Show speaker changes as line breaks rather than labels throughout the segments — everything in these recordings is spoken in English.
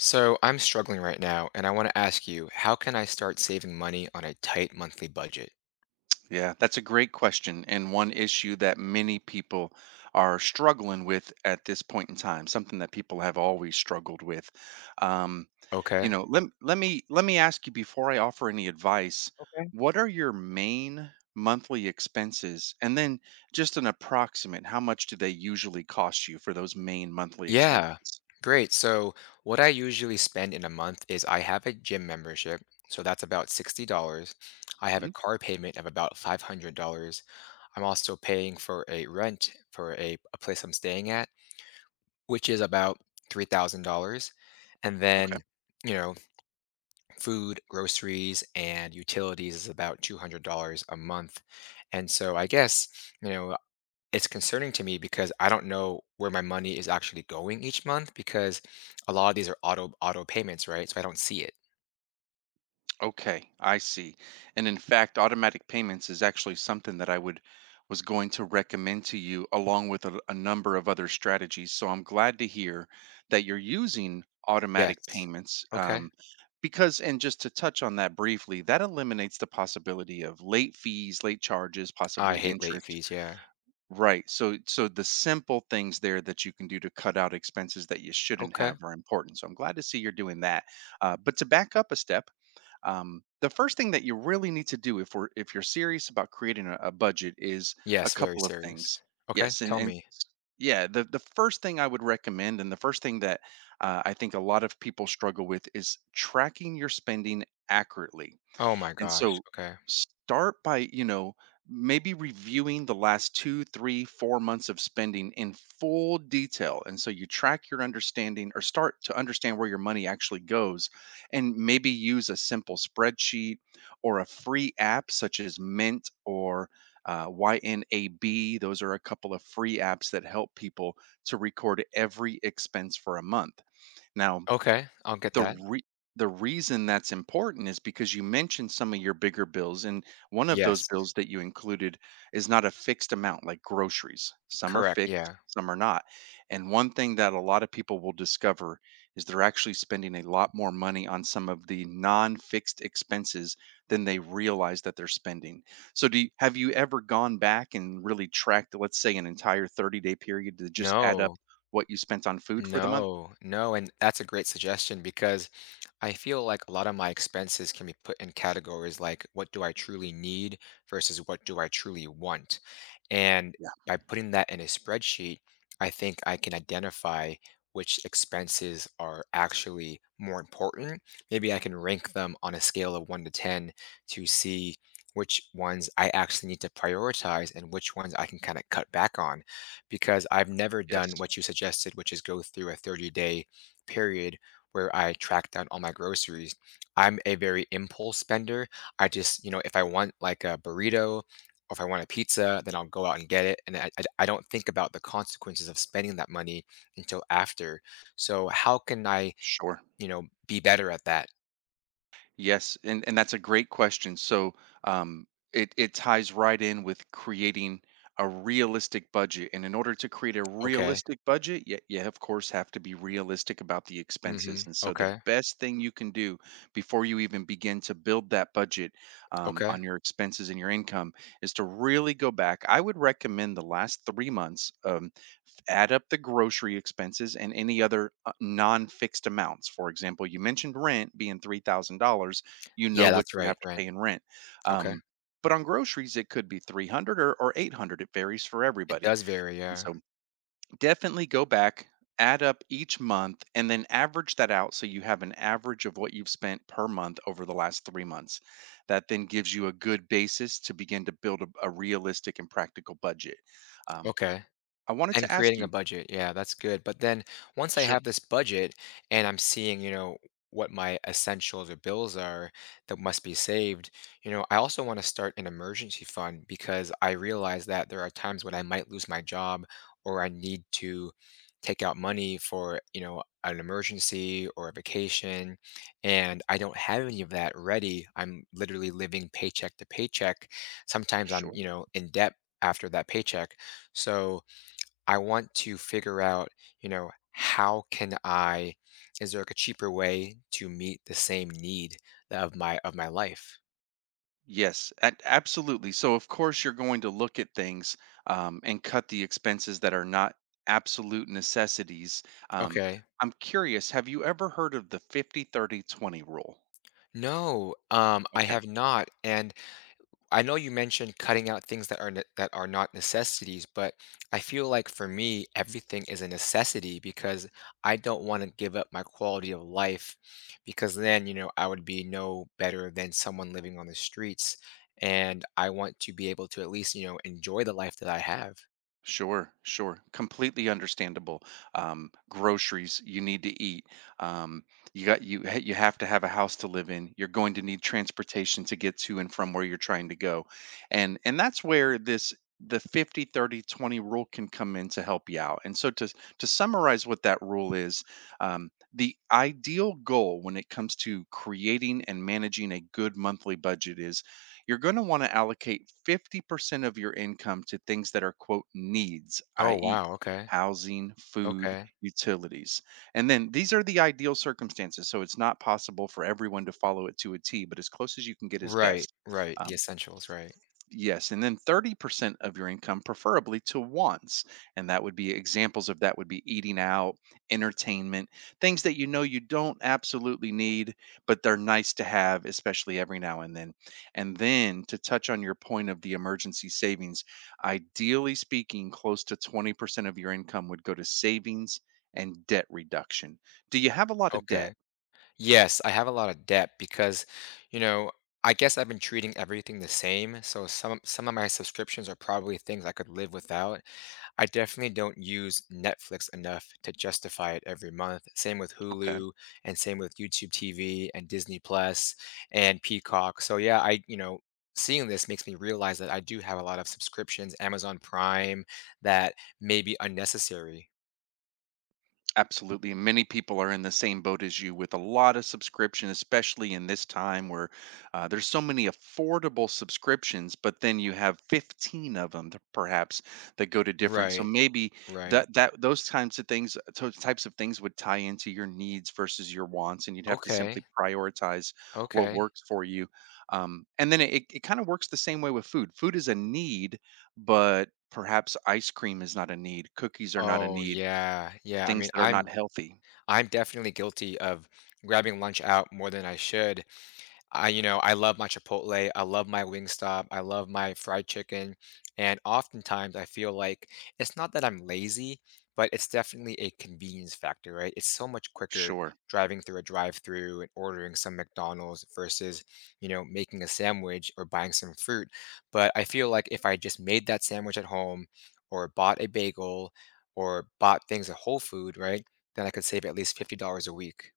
So I'm struggling right now, and I want to ask you, how can I start saving money on a tight monthly budget?
Yeah, that's a great question, and one issue that many people are struggling with at this point in time, something that people have always struggled with. Um,
Okay.
let me ask you before I offer any advice, what are your main monthly expenses? And then just an approximate, how much do they usually cost you for those main monthly
Yeah.
expenses?
Great. So what I usually spend in a month is I have a gym membership, so that's about $60. I have a
Mhm.
car payment of about $500. I'm also paying for a rent for a place I'm staying at, which is about $3,000. And
Okay.
then, you know, food, groceries, and utilities is about $200 a month. And so I guess, you know, it's concerning to me because I don't know where my money is actually going each month because a lot of these are auto payments, right? So I don't see it.
Okay, I see. And in fact, automatic payments is actually something that I would was going to recommend to you along with a number of other strategies. So I'm glad to hear that you're using automatic
Yes.
payments,
Okay.
because, and just to touch on that briefly, that eliminates the possibility of late fees, late charges,
I
possibly
hate late
interest.
fees, yeah.
Right. So the simple things there that you can do to cut out expenses that you shouldn't
Okay.
have are important. So I'm glad to see you're doing that. But to back up a step, the first thing that you really need to do if you're serious about creating a budget is a
Yes, very
couple of things.
serious. Okay,
yes and
tell
and
me.
s- yeah the first thing I would recommend and the first thing that I think a lot of people struggle with is tracking your spending accurately.
Oh my
And
gosh.
so
Okay.
start by, maybe reviewing the last 2, 3, 4 months of spending in full detail. And so you track your understanding or start to understand where your money actually goes. And maybe use a simple spreadsheet or a free app such as Mint or YNAB. Those are a couple of free apps that help people to record every expense for a month. Now,
Okay, I'll get
the
that.
re- the reason that's important is because you mentioned some of your bigger bills, and one of those
Yes.
bills that you included is not a fixed amount, like groceries. Some are
Correct,
fixed,
yeah.
some are not. And one thing that a lot of people will discover is they're actually spending a lot more money on some of the non-fixed expenses than they realize that they're spending. So have you ever gone back and really tracked, let's say, an entire 30-day period to just add up
No.
what you spent on food for the month?
No. No, and that's a great suggestion because I feel like a lot of my expenses can be put in categories like what do I truly need versus what do I truly want. And
Yeah.
by putting that in a spreadsheet, I think I can identify which expenses are actually more important. Maybe I can rank them on a scale of 1 to 10 to see which ones I actually need to prioritize and which ones I can kind of cut back on because I've never
Yes.
done what you suggested, which is go through a 30-day period where I track down all my groceries. I'm a very impulse spender. I just, if I want like a burrito or if I want a pizza, then I'll go out and get it. And I don't think about the consequences of spending that money until after. So, how can I,
Sure.
be better at that?
Yes, and that's a great question. So um, it it ties right in with creating a realistic budget. And in order to create a
Okay.
realistic budget, you of course have to be realistic about the
Mm-hmm.
expenses. And so the
Okay.
best thing you can do before you even begin to build that budget,
Okay.
on your expenses and your income, is to really go back. I would recommend the last 3 months. Add up the grocery expenses and any other non-fixed amounts. For example, you mentioned rent being $3,000. You
Yeah,
know what
that's
you
right.
have to
Right.
pay in rent.
Okay.
Um, but on groceries, it could be 300 or 800. It varies for
It
everybody.
does vary.
And
Yeah.
so definitely go back, add up each month, and then average that out so you have an average of what you've spent per month over the last 3 months. That then gives you a good basis to begin to build a realistic and practical budget. Um,
Okay.
I wanted
And
to ask
creating a
you,
budget, yeah, that's good. But then once I
sure,
have this budget and I'm seeing, what my essentials or bills are that must be saved, I also want to start an emergency fund because I realize that there are times when I might lose my job or I need to take out money for, an emergency or a vacation. And I don't have any of that ready. I'm literally living paycheck to paycheck. Sometimes I'm,
sure.
in debt after that paycheck. So, I want to figure out, how can I is there like a cheaper way to meet the same need of my life?
Yes, absolutely. So, of course, you're going to look at things, and cut the expenses that are not absolute necessities. Um,
Okay.
I'm curious, have you ever heard of the 50/30/20 30 20 rule?
No, I have not. And I know you mentioned cutting out things that are that are not necessities, but I feel like for me, everything is a necessity because I don't want to give up my quality of life because then, I would be no better than someone living on the streets and I want to be able to at least, enjoy the life that I have.
Sure, sure. Completely understandable. Groceries you need to eat. Um, you got you ha- you have to have a house to live in. You're going to need transportation to get to and from where you're trying to go. And that's where this the 50/30/20 rule can come in to help you out. And so to summarize what that rule is, the ideal goal when it comes to creating and managing a good monthly budget is you're going to want to allocate 50% of your income to things that are, quote, needs,
Oh,
i.e.,
wow. Okay.
housing, food,
Okay.
utilities. And then these are the ideal circumstances. So it's not possible for everyone to follow it to a T, but as close as you can get is
Right,
best.
right. The
Um,
essentials, right.
Yes, and then 30% of your income, preferably to once. And that would be examples of that would be eating out, entertainment, things that you know you don't absolutely need, but they're nice to have, especially every now and then. And then to touch on your point of the emergency savings, ideally speaking, close to 20% of your income would go to savings and debt reduction. Do you have a lot of
Okay.
debt?
Yes, I have a lot of debt because, you know, I guess I've been treating everything the same. So some of my subscriptions are probably things I could live without. I definitely don't use Netflix enough to justify it every month. Same with Hulu and same with YouTube TV and Disney Plus and Peacock. So yeah, I seeing this makes me realize that I do have a lot of subscriptions, Amazon Prime, that may be unnecessary.
Absolutely. And many people are in the same boat as you with a lot of subscription, especially in this time where there's so many affordable subscriptions, but then you have 15 of them that perhaps that go to different. So
Right,
maybe
right.
that those kinds of things, those types of things would tie into your needs versus your wants, and you'd have to simply
Okay.
prioritize what
Okay.
works for you. And then it kind of works the same way with food. Food is a need, but perhaps ice cream is not a need, cookies are not a
Oh,
need.
yeah, yeah, I
Things
mean,
that are
I'm
not healthy.
I'm definitely guilty of grabbing lunch out more than I should. I love my Chipotle. I love my Wingstop. I love my fried chicken. And oftentimes I feel like it's not that I'm lazy, but it's definitely a convenience factor, right? It's so much quicker
Sure.
driving through a drive-through and ordering some McDonald's versus, making a sandwich or buying some fruit. But I feel like if I just made that sandwich at home or bought a bagel or bought things at Whole Food, right? Then I could save at least $50 a week.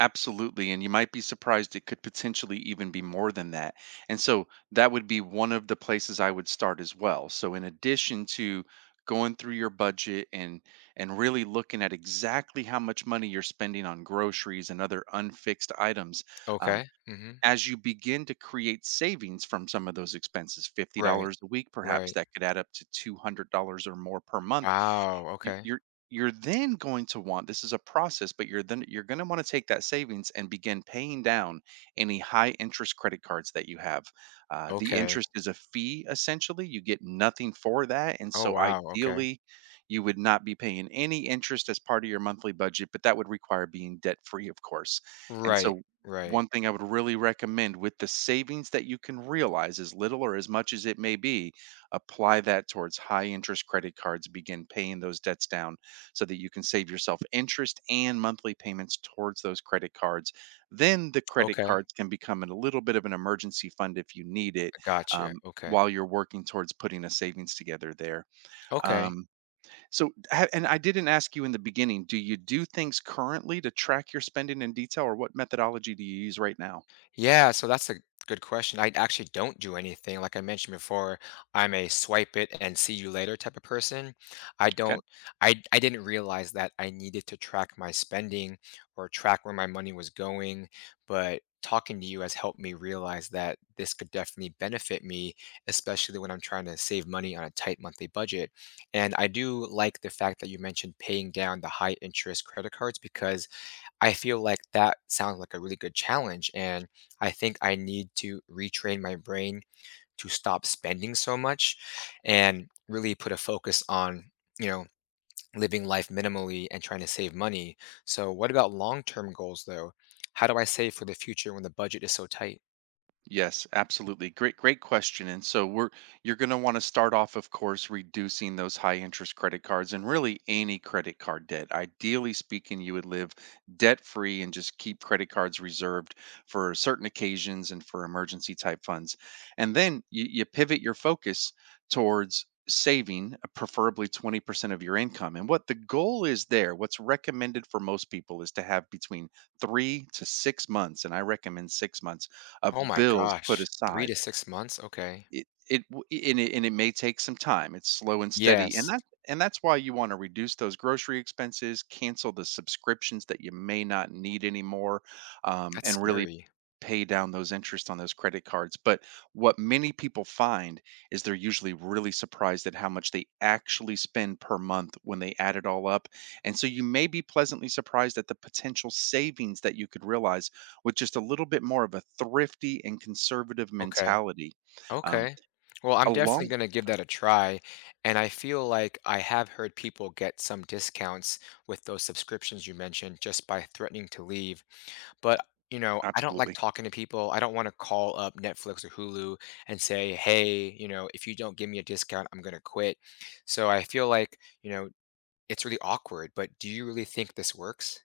Absolutely, and you might be surprised it could potentially even be more than that. And so that would be one of the places I would start as well. So in addition to going through your budget and really looking at exactly how much money you're spending on groceries and other unfixed items, um,
Okay.
as you begin to create savings from some of those expenses,
Right.
$50 a week perhaps,
Right.
that could add up to $200 or more per month.
Wow,
you-
okay.
you're you're then going to want, this is a process, but you're then you're going to want to take that savings and begin paying down any high interest credit cards that you have. The
Okay.
interest is a fee, essentially you get nothing for that, and
Oh,
so
wow, okay.
ideally you would not be paying any interest as part of your monthly budget, but that would require being debt free, of course. And
Right,
so
right.
one thing I would really recommend with the savings that you can realize, as little or as much as it may be, apply that towards high interest credit cards, begin paying those debts down so that you can save yourself interest and monthly payments towards those credit cards. Then the credit
Okay, I
cards can become a little bit of an emergency fund if you need it.
gotcha,
Um,
okay.
while you're working towards putting a savings together there.
Okay.
Um, so, and I didn't ask you in the beginning, do you do things currently to track your spending in detail or what methodology do you use right now?
Yeah, so that's a good question. I actually don't do anything. Like I mentioned before, I'm a swipe it and see you later type of person. I
Okay.
don't I didn't realize that I needed to track my spending or track where my money was going, but talking to you has helped me realize that this could definitely benefit me, especially when I'm trying to save money on a tight monthly budget. And I do like the fact that you mentioned paying down the high interest credit cards because I feel like that sounds like a really good challenge, and I think I need to retrain my brain to stop spending so much and really put a focus on, you know, living life minimally and trying to save money. So, what about long-term goals though? How do I save for the future when the budget is so tight?
Yes, absolutely. Great, great question. And so we're you're going to want to start off, of course, reducing those high interest credit cards and really any credit card debt. Ideally speaking, you would live debt free and just keep credit cards reserved for certain occasions and for emergency type funds. And then you pivot your focus towards saving preferably 20% of your income. And what the goal is there, what's recommended for most people is to have between 3 to 6 months, and I recommend 6 months
Oh
of
my
bills put
gosh, three to
aside.
six months? Okay.
it it w- and it may take some time. It's slow and steady,
Yes,
and that's why you want to reduce those grocery expenses, cancel the subscriptions that you may not need anymore,
that's
and really
scary.
pay down those interest on those credit cards. But what many people find is they're usually really surprised at how much they actually spend per month when they add it all up. And so you may be pleasantly surprised at the potential savings that you could realize with just a little bit more of a thrifty and conservative
Okay.
mentality. um,
Okay. Well, I'm
Along,
definitely going to give that a try. And I feel like I have heard people get some discounts with those subscriptions you mentioned just by threatening to leave. But, I don't like
absolutely.
talking to people. I don't want to call up Netflix or Hulu and say, hey, if you don't give me a discount, I'm going to quit. So I feel like, you know, it's really awkward. But do you really think this works?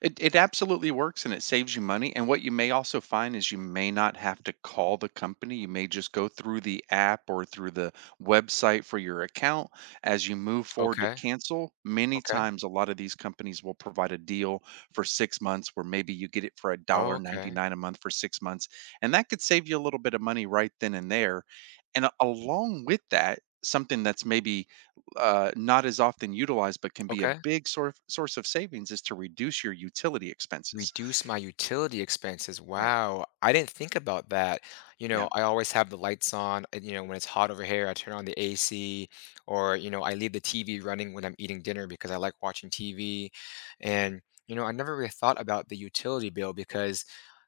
It absolutely works and it saves you money, and what you may also find is you may not have to call the company, you may just go through the app or through the website for your account. As you move forward to
Okay.
cancel, many
Okay.
times a lot of these companies will provide a deal for 6 months where maybe you get it for a
Oh,
dollar ninety
okay.
nine a month for 6 months, and that could save you a little bit of money right then and there. And a along with that, something that's maybe not as often utilized, but can be a
Okay.
big source of savings is to reduce your utility expenses.
Reduce my utility expenses.
Right.
Wow, I didn't think about that. You know,
Yeah.
I always have the lights on, and, when it's hot over here, I turn on the AC or, I leave the TV running when I'm eating dinner because I like watching TV. And, I never really thought about the utility bill because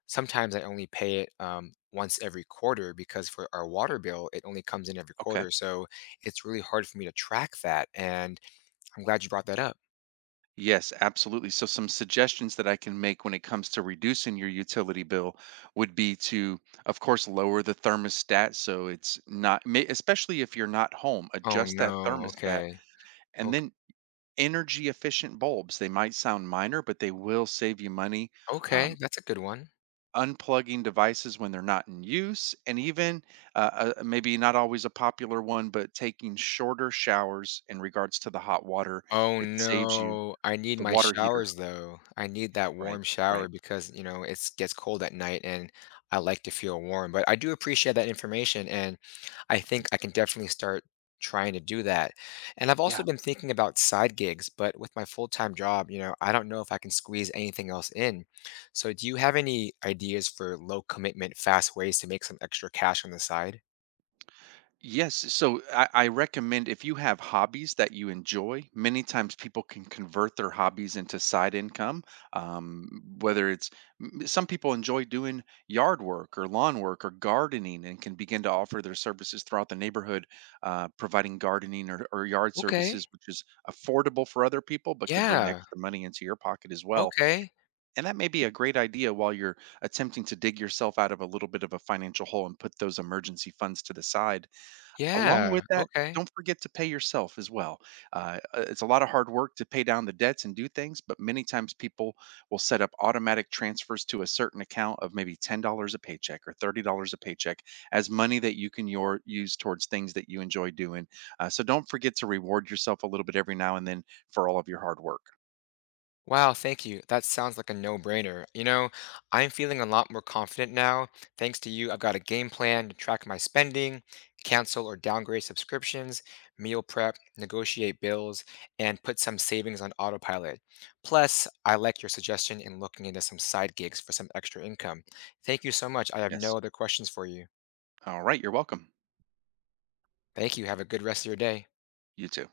sometimes I only pay it once every quarter because for our water bill, it only comes in every
Okay.
quarter. So it's really hard for me to track that. And I'm glad you brought that up.
Yes, absolutely. So some suggestions that I can make when it comes to reducing your utility bill would be to, of course, lower the thermostat so it's not, especially if you're not home,
Oh
adjust that
no.
thermostat,
Okay.
and
Okay.
then energy efficient bulbs. They might sound minor, but they will save you money.
Okay.
um,
That's a good one.
Unplugging devices when they're not in use, and even maybe not always a popular one, but taking shorter showers in regards to the hot water.
Oh,
It saves you
no. I need
the
my
water heater.
showers, though. I need that
Right,
warm shower
right.
because, it's gets cold at night and I like to feel warm. But I do appreciate that information, and I think I can definitely start trying to do that. And I've also
Yeah.
been thinking about side gigs, but with my full-time job, I don't know if I can squeeze anything else in. So do you have any ideas for low commitment, fast ways to make some extra cash on the side?
Yes, so I recommend if you have hobbies that you enjoy, many times people can convert their hobbies into side income. Whether it's some people enjoy doing yard work or lawn work or gardening and can begin to offer their services throughout the neighborhood, providing gardening or yard
Okay.
services, which is affordable for other people but can bring
Yeah.
extra money into your pocket as well.
Okay.
And that may be a great idea while you're attempting to dig yourself out of a little bit of a financial hole and put those emergency funds to the side. Along
Yeah.
with that,
Okay.
don't forget to pay yourself as well. It's a lot of hard work to pay down the debts and do things, but many times people will set up automatic transfers to a certain account of maybe $10 a paycheck or $30 a paycheck as money that you can use towards things that you enjoy doing. So don't forget to reward yourself a little bit every now and then for all of your hard work.
Wow, thank you. That sounds like a no-brainer. You know, I'm feeling a lot more confident now. Thanks to you, I've got a game plan to track my spending, cancel or downgrade subscriptions, meal prep, negotiate bills, and put some savings on autopilot. Plus, I like your suggestion in looking into some side gigs for some extra income. Thank you so much. I have no
Yes.
other questions for you.
All right. You're welcome.
Thank you. Have a good rest of your day.
You too.